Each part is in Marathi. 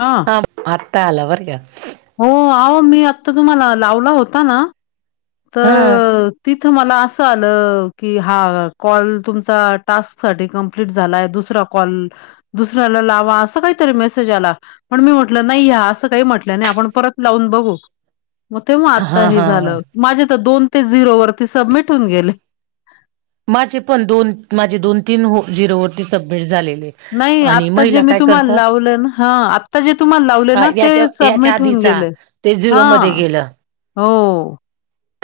हा थांब आता आला बरका हो आहो मी आत्ता तुम्हाला लावला होता ना हा तर तिथं मला असं आलं की हा कॉल तुमचा टास्क साठी कंप्लीट झालाय दुसरा कॉल दुसऱ्याला लावा असं काहीतरी मेसेज आला पण मी म्हटलं नाही ह्या असं काही म्हटल्या नाही आपण परत लावून बघू मग तेव्हा आता हा हे हा हा झालं माझे तर दोन ते झिरो वरती सबमिट होऊन गेले माझे पण दोन माझे दोन तीन झिरोवररती सबमिट झालेले नाही आणि आत्ता जे महिला मी काय तुम्हाला करतात लावलं ना हा आता जे तुम्हाला हा लाव ते याच्या याच्या सबमिट होऊन गे आधीचा ते हा झिरो मध्ये हो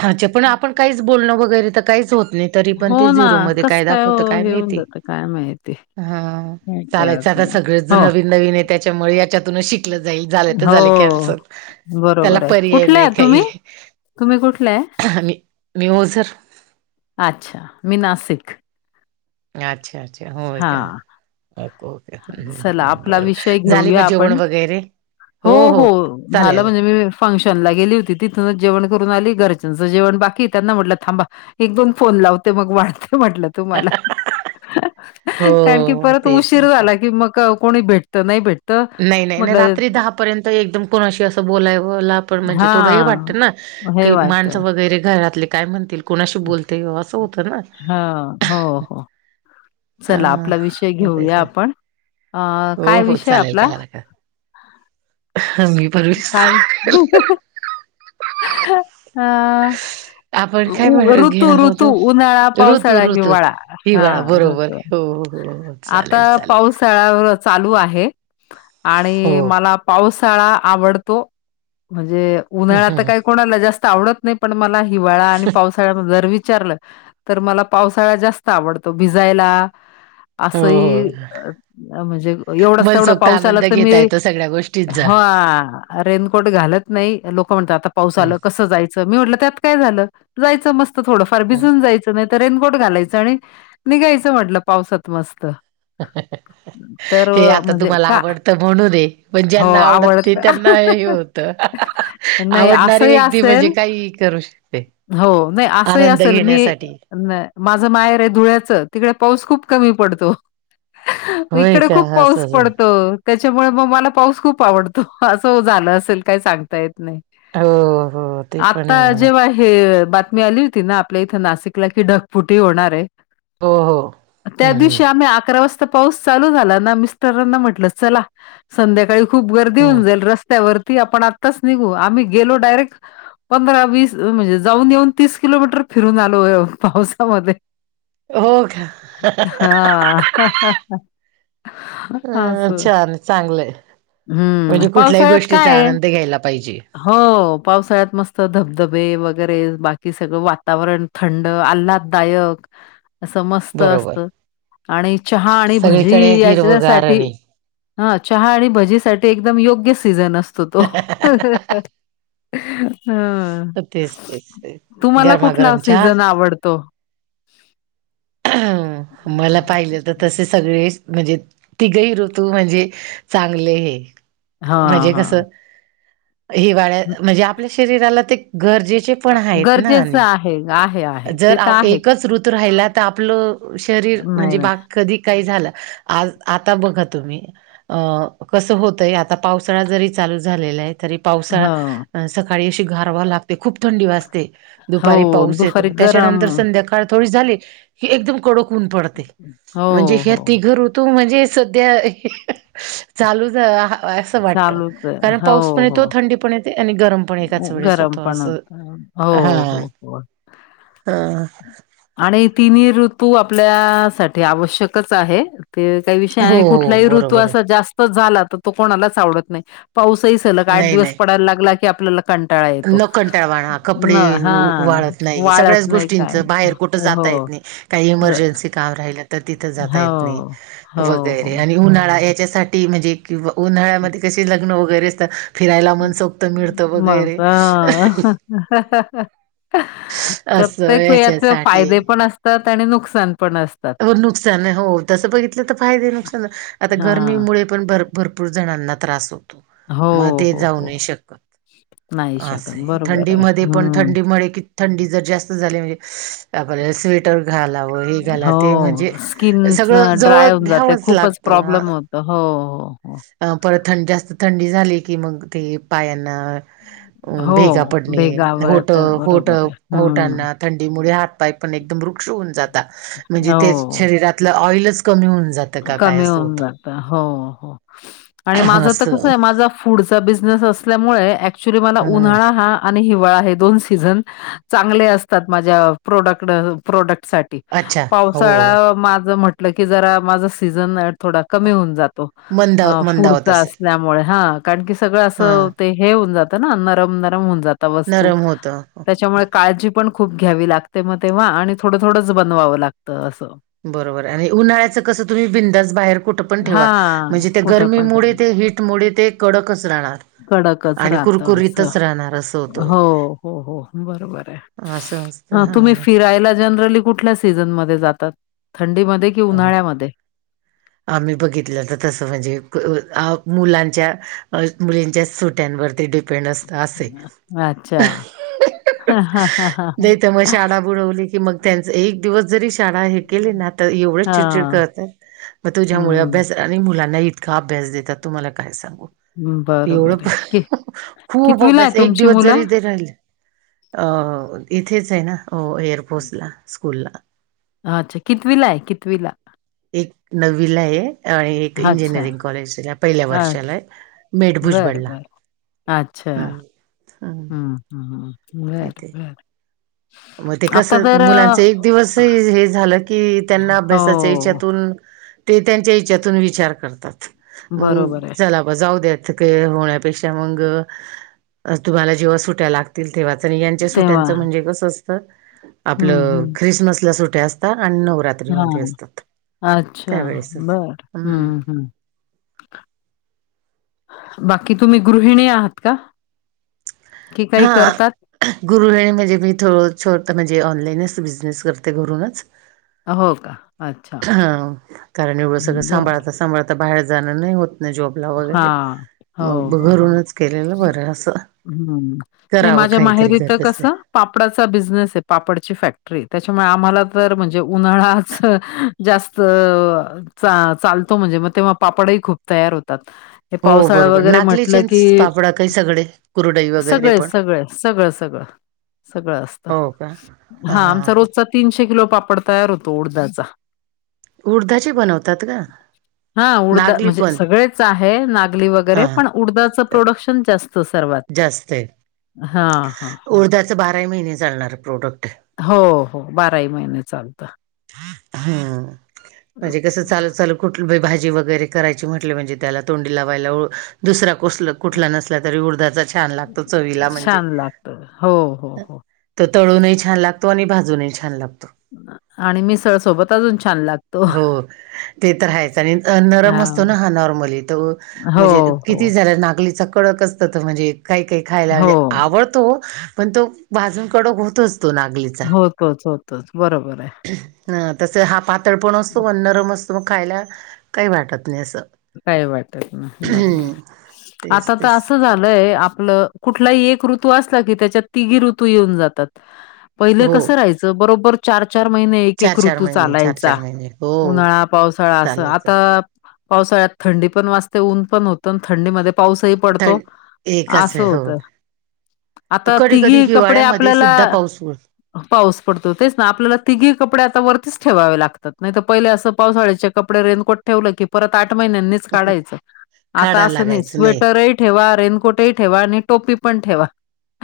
हाचे पण आपण काहीच बोलणं वगैरे तर काहीच होत नाही तरी पण ते हो ना झिरोमध्ये कसं काय हो दाखवतं काय हे होऊन माहीती जातं काय माहिती. हा काय चालायचं कळत आता नाही. सगळेच हो नवीन नवीन आहे त्याच्यामुळे याच्यात शिक जाईल झालं तर झालं हो कॅन्सल त्याला बरोबर आहे पर्याय कुठल्या नाही आहे तुम्ही? काही तुम्ही कुठल्या ये मी मीओझर अच्छा मि नासिक अच्छा अच्छा होय का हा. ओके चला ओके् आपला बरोर विषय झाली मग घेऊया जेवण आपण वगैरे हो हो झालं म्हणजे मी फंक्शन ला गेली होती तिथूनच जेवण करून आली घरजंचं जेवण बाकी त्यांना म्हटलं थांबा एक दोन फोन लावते. मग वाढते म्हटल तुम्हाला कारण की हो परत तेच ना उशीर चल. झाला की मग कोणी भेटत नाही भेटत नाही नाही नाही रात्री म्हटलं दहा पर्यंत एकदम कुणाशी असं बोलायला पण म्हणजे थोडं हे हां. वाटतं ना हे की वाटतं. माणसं वगैरे घरातले काय म्हणतील कोणाशी बोलते असं होत ना हां. हो, हो. अ चला आपला विषय मग तेच घेऊया ना. आपण अ हो काय हो विषय चालेल आपला काय मी पण वीस... हा आपण काय उ म्हण ऋतु घेणार ऋतु होतो उन्हाळा ऋतू पावसाळा ऋतू हिवाळा हा हिवाळा बरोबर ऋतु हो हो हो आता चालेल चालेल पाऊसाळा चालू आहे हो आणि मला पावसाळा आवडतो म्हजे हम्म, उन्हाळा तर हम्म. काही कोणाला जास्त आवडत नाही पण मला हिवाळा आणि पावसाळा [inaudible] जर विचारलं तर मला पावसाळा जास्त आवडतो भिजायला हो असंही हो अह म्हणजे एवढाच तेवढा मनसोक्त पाऊस आला आनंद तर घेता मिळेल येतो सगळ्या गोष्टी. हा रेनकोट घालत नाही लोक म्हणतात आता पाऊस आलं हम्म. कसं जाय चं मी म्हटलं त्यात काय झालं जायचं मस्त थोडंफार भिजून जायचं नाही तर रेनकोट घालायचं आणि निघायचं म्हटलं पावसात मस्त. [inaudible] तर हे अ, आता म्हणजे तुम्हाला का आवडतं म्हणून आहे पण ज्यांना आवडत नाही त्यांना हे होत त. नाही आवडणारी असंही व्यक्ती असेल म्हणजे काहीही करू शकते हो नाही असंही आनंद असल मी घेण्यासाठी न माझं माहेर आहे धुळ्याचं तिकडे पाऊस खूप कमी पडतो होय इकडे का खूप पाऊस असंच पडतो. त्याच्यामुळे म मला पाऊस खूप आवडतो असं ओ झालं असल काही सांगता येत नाही. हो हो ते पण आहे आता म्हणा जेव्हा हे बातमी आली होती ना आपल्या इथं नाशिकला की ढगफुटी होणार आहे हो हो. त्या हम्म हम्म दिवशी आम्ही अकरा वाजता पाऊस चालू झाला ना मिस्टरांना म्हटलं, चला संध्याकाळी खूप गर्दी होऊन हम्म जाईल रस्त्यावरती आपण आत्ताच निघू. आम्ही गेलो डायरेक्ट पंधरा वीस म्हणजे जाऊन येऊन तीस किलोमीटर फिरून आलो पावसामध्ये हो का. हा. अह असं छान चांगलंय हम्म म्हणजे कुठल्याही पावसाळ्यात काय गोष्टीचा आहे आनंद घ्यायला पाहिजे. हो पावसाळ्यात मस्त धबधबे वगैरे बाकी सगळं वातावरण थंड, आल्हाददायक अस मस्त स्त बरोबर असत आणि चहा आणि सगळीकडे भजी हिरवगार याच्यासाठी आणि हा चहा आणि भजीसाठी एकदम योग्य सीझन असतो तो. हम्म तेच तेच तेच तुम्हाला कुठला गरमागरम चहा सीझन आवडतो? मला पाहिलं तर तसे सगळे म्हणजे तिघही ऋतू म्हणजे चांगले हे हा हा. हिवाळ्यात म्हजे आपल्या शरीराला ते गरजेचे पण आहेत ना आणि गरजेचं आहे आहे आहे. जर ते तर आ आहेच. एकच ऋतू राहिला तर आपलं शरीर नाही, म्हणजे नाही. बा कधी काही झालं आज आता बघा तुम्ही अ कसं होतंय आता पावसाळा जरी चालू झालेला आहे तरी पावसाळ हं. सकाळी अशी गारवा लागते खूप थंडी वाजते, हो, दुपारी पाऊस दुपारी येतो गरम त्याच्यानंतर संध्याकाळ थोडी झाली की एकदम कडक ऊन पडतय म्हणजे हो, ह्य हो. तिघ ऋ तू म्हणजे सध्या चालू झा असं वाटतं चालूच आहे. कारण पाऊस पण हो, हो. येतो थंडी पण येते आणि गरम पण एकाच वेळेस गरम होतं पण असं होतं. हो, हा. [inaudible] हा. आणि हे तिन्ही ऋतू आपल्या साठी आवश्यकच आहे. काही काही विषय हो नाही. हो कुठलाही ऋतू बरोबर आहे असा जास्त झाला तर तो कोणालाच आवडत नाही पाऊसही सलग आठ नाही दिवस नाही पडायला लागला की आपल्याला कंटाळा येतो, न कंटाळवाणा कपडे न हा उ वाळत नाही वाळत सगळ्याच नाही काय, गोष्टींचं बाहेर कुठं जाता हो येत नाही काही ज इमर्जन्सी काम राहिल तर तिथ जात येत नाही हो. हो, वगैरे हो. उन्हाळा याच्यासाठी म्हणजे किंवा उन्हाळ्यामध्ये कसे लग्न वगैरे असतात फिरायला मनसोक्तं मिळतं वगैरे. अह असं प्रत्येक वयाचे याच्यासाठी फायदे पण अस त आणि नुकसान पण असतं. हो नुकसानय. हो, तसं बघितलं तर फायदे - नुकसान, आता हां. गरमीमुळे पण भरपूर- पूर जणांना त्रास होतो. हो, मग ते हो, जाऊ हो. नाही शकत. नाही शकत. असंय. बरोबर आहे. थंडीमध्ये पण हं. थंडीमुळे कि, थंडी जर जास्त झाली. म्हणजे, [unintelligible] आपल्या स्वेटर घालावं. हे घालात अ ते म्हणजे, हो. स्किन अ, सगळं जवळ घ्यावंच लागतं. आ अ हो. हो, हो. अ परत थं जास्त थंडी झाली की, मग ते पायांना. आ [inaudible] अ भेगा हो. पडणे. भेगा होट- वळतात. होट, बरोबर आहे. हं. होटांना थंडीमुळे, हात पाय पण एकदम रुक्ष होऊन जाता. म्हणजे ते हो. शरीरातल, ऑईलच कमी होऊन जातं का काय कमी असं होऊन जातं. हो, हो. आणि होतं माझं तर असं कसय. माझ फूडचा बिझनेस असल्यामुळे, ऍक्च्युली मला हम्म उन्हाळा हा आणि हिवाळा. हे दोन सीझन, चांगले असतात. माझ्या प्रॉडक्ड - प्रोडक्टसाठी. अच्छा हो पावसाळा, माझ म्हटलं की जरा, माझं सीझन. थोडा कमी होऊन जातो. मंदाव अ मंदावत फूडचा अस असेल त्यामुळे. हा कारण की सगळं अस, हा ते हे होऊन जात ना. नरम - नरम होऊन जात. वस्तू. नरम होतं त्याच्यामुळे काळजी पण खूप घ्यावी लागते, मग तेव्हा. आणि थोडं- थोडंच बनवावं लागतं. असं. बरोबरय. आणि उन्हाळ्याचं कसं, तुम्ही बिनधास्त बाहेर कुठ पण ठेवा. हां, म्हणजे ते कुठं पण ट गरमीमुळे, ते हीटमुळे, ते कडकच राहणार. कडकच आणि राहत असं. कुरकुरीतच राहणार असं होतं हो, हो, हो बरोबरय. असं असतं तुम्ही हा. फिरायला जनरली कुठल्या सी सीझनमध्ये जातात. थंडीमध्ये कि उन्हाळ्यामध्ये. आम्ही बघितलं तर तसं म्हणजे, कु अ मुलांच्या अ मुलींच्या सुट्यांवरती डीप डीपेंड असत, असंय. अच्छा. [unintelligible] नाही त मग शाडा बुडवले की मग त्यांच. एक दिवस जरी, शाळा हे केले ना त तर एवढं चिडचिड हां. करतात. मग तुझ्यामुळे हं. अभ्यासात आणि मुलांना इतका अभ्यास देतात. तुम्हाला काय सांगू? एवढं बरोबर प आहे. कि [unintelligible] खूप कितवीला आहे अभ्यास. एक तुमची दिवस जरी मुलं? ते राहिले आ येथेचय ना, ओ एअरफोर्सला, स्कूल ला. हा, अच्छा. कितवीलाय. कितवीला. एक नववीलाय. आणि एक अच्छा. Engineering college. पहिल्या अ, वर्षालाय. बरं, मेठभुजबळला. बरं. अच्छा. हम्म, हम्, हम्. बर, तिथे बर. मग ते कसं, मुलांच एक अ दिवस हे हे झालं, की त्यांना हो, अभ्यासाच्या हेच्यातून ते त्यांच्या हेच्यातून विचार करतात. मग बरोबर आहे. चला मग जाऊ द्या. ते होण्यापेक्षा मग, तुम्हाला जेव्हा सुट्ट्या लागत तील तेव्हाच. न यांच्या तेव्हा. सुट्यांचं म्हणजे कसं असत. हं, आपलं, ख्रिसमसला सुट्या असत [unintelligible] अन नवरात्र. हा. अच्छा. बर. हम्मम, हम्म. बाकी तुम्ही, गृहिणी आहात का? की काही हा. करतात? गृहिणी म्हणजे, मी थोड छोट म्हणजे, ऑनलाईनच बिझनेस करते घरुनच. हो का? अच्छा. ह. कारण एवढं सगळ, बरं. सांभाळता - सांभाळ आता बाहेर जाणं, नाही होत न नाही जॉबला वगैरे. हां. हो, मग घरूनच केलेलं बरं, असं. हम्म. नाही करावं माझ्या काहीतरी माहेरीत, घर बसल्या. कसं? पापडाचा बिझनेसय. पापडची फॅक्टरी. त्याच्यामुळे आम्हाला तर म्हणजे उन्हाळ्याच जास्त अ चा - चालतो. म्हणजे मग तेव्हा पापडही, खूप तयार होतात. हे हो पावसाळा बरोबर वगैरे म्हटलं नागलीचेच की. पापड काही सगळे कुरडई वगैरे सगळे पण सगळं- सगळं. सगळं असतं हो का. हा आमचा रोजचा तीनशे किलो पापड तयार होतो उडदाचा उडदाचे बनवतात का नागली पण? च आहे नागली वगैरे हा पण उडदाचं प्रोडक्शन जास्त सर्वात जास्त आहे. हां, हां, हां. उडदाचं बाराही महिने चालणार प्रोडक्टय हो हो बाराही महिने चालतं हम् म्हणजे कस चालू चालू कुठ भाजी वगैरे करायची म्हंटले म्हणजे त्याला तोंडी लावायला दुसरा कुसलं कुठला नसला तरी उडदाचा छान लागतो चवीला म्हणजे छान लागतं. हो, हो, हो. तो तळूनही छान लागतो आणि भाजूनही छान लागतो. आणि मिसळ सोबत अजून छान लाग हो ते तर आहेच आणि नरम असतो ना हां. हा नॉर्मली तर हो, म्हणजे हो. किती झाला नागलीचा कडकच [unintelligible] म्हणजे काही काही खायला हो. म्हणजे आवडतो पण तो भाजून कडक होतच तो नागली होतोच होतोच बरोबरय अ तस हा पातळ पण असतो व नरम असतो मग खायला काही वाटत नाही असं काय वाटत नाही बरोबर तेच आता तर तेच असं झालंय आपलं कुठलाही एक ऋतू असला की त्याच्यात तिघी ऋतू येऊन जातात पहिले हो कसं राहाय च बरोबर चार चार महिने एक चार एक चार ऋतू महिने चार चालायचा चार महिने हो उन्हाळा, पावसाळा असं चालायचं आता पावसाळ्यात थंडी पण वाजते ऊन पण होत थंडीमध्ये पाऊसही पडतो थंड एकाच असं वेळ हो होतं आता कधी कधी तिघी कपडे हिवाळ्यामध्ये आपल्याला सुद्धा पाऊस पाऊस पडतो तेच ना आपल्याला तिघी कपडे आता वरतीच ठेवावे लागतात नाही तर पहिले असं पावसाळ्याचे कपडे रेनकोट ठेवलं की परत आठ महिन्यांनी काढायचं आता काढायला अस नाही लागायचं स्वेटर ही ठेवा रेनकोटही ठेवा आणि टोपी पण ठेवा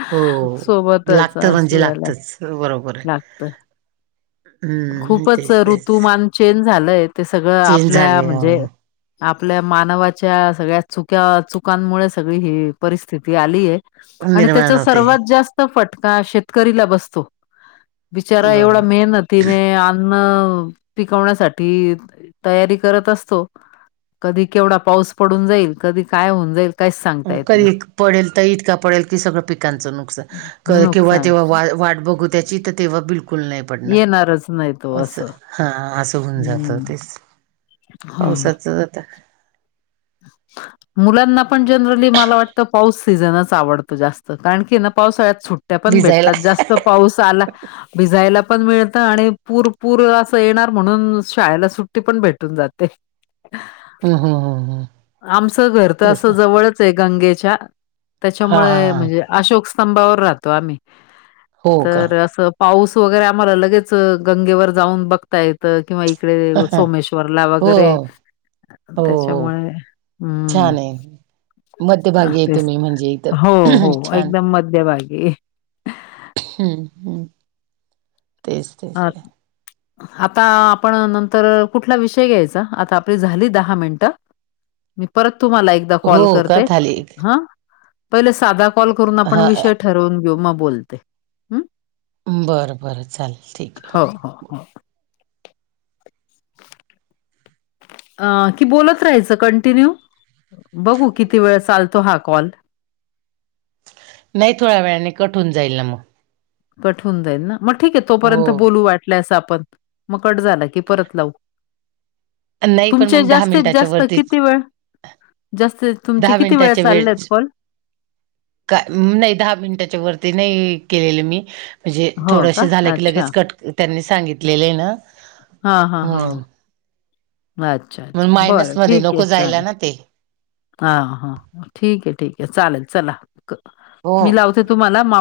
हो सोबतच लागतं असं म्हणजे झालं आता लागतच बरोबर आहे लागतं हम्म खूपच तेच तेच ऋतुमान चेंज झालंय ते सगळं चेंज आपल्या झाले म्हणजे अं, आपल्या मानवाच्या सगळ्या चुक्या चुकांमुळे सगळी ही परिस्थिती आलीय आणि निर्माण त्याच्या होते सर्वात जास्त स्त फटका शेतकरीला बसतो बिचारा एवढा बरोबर मेहनत तिने अन्न पिकवण्यासाठी तयारी करत असतो कधी केवढा पाऊस पडून जाईल कधी काय होऊन जाईल काहीच सांगता येत नाही. कधी पडेल तर इतका पडेल की सगळं पिकांचं नुकसान केव्हा नुकसान तेव्हा वाट बघू त्याची तर तेव्हा बिलकुल नाय येणारच नायतो असं हा असं होवून जात हं, तेच पावसाच आता अ् [inaudible] मुलांना पण जनरली मला वाटतं पाऊस सीझनच आवडतो जास्त कारण की ना पावसाळ्यात सुट ट्या पण भिजायला. भेटतात जास्त पाऊस आला भिजायला पण मिळत आणि पूरपूर असं येणार म्हणून शाळेला सुट्टी पण भेटून जाते हह [inaudible] हा हा हा आमचं घर तर असं जवळचय गंगेच्या हा हा त्याच्यामुळे हा म्हणजे अशोक स्तंभावर राहतो आम्ही हो का तर असं पाऊस वगैरे आम्हाला लगेच गंगेवर जाऊन बघता येत ता किंवा इकडे सोमेश्वरला हो वगैरे त्याच्यामुळे हम्म छानय मध्यभागीय तेच तुम्ही म्हणजे हो, एकदम हो छान एकदम मध्यभागी हम्म हम् हा [inaudible] आता आपण नंतर कुठला विषय घ्यायचा आता आपली झाली दहा मिनटं मी परत तुम्हाला एकदा कॉल हो का करते थाली हा पहिले साधा कॉल करून आपण हा विषय ठरवून घेऊ मग बोलते हं. बरं बरं चालेल ठीक आहे हो हो हो अ की बोलत राहायचं कंटिन्यू बघू किती वेळ चालतो हा कॉल नाही थोड्या वेळाने कठ होून जाईल ना मग कट होऊन जाईल ना मग ठीक आहे तोपर्यंत हो. बोलू वाटलंय असं आपण मग कट झाला की परत लावू नाही पण तुमचे मग दहा जास्तीत मिनिटाच्या जास्त वरतीच किती वेळ जास्तीत तुमचे दहा किती वेळ मिनिटाच्या चाललेत कॉल का नाही दहा मिनिटाच्या वरती नाही केलेले मी म्हणजे हो का? थोडस झालं की अच्छा. लगेच कट त्यांनी सांगितलेलं आहे ना हा हा हा म्हणून अच्छा मग अच्छा बरं मायनस मध्ये ठीक आहे नको जायला चालेल ना ते हा हा ठीक आहे ठीक आहे चालेल चला हो मी लावते तुम्हाला मा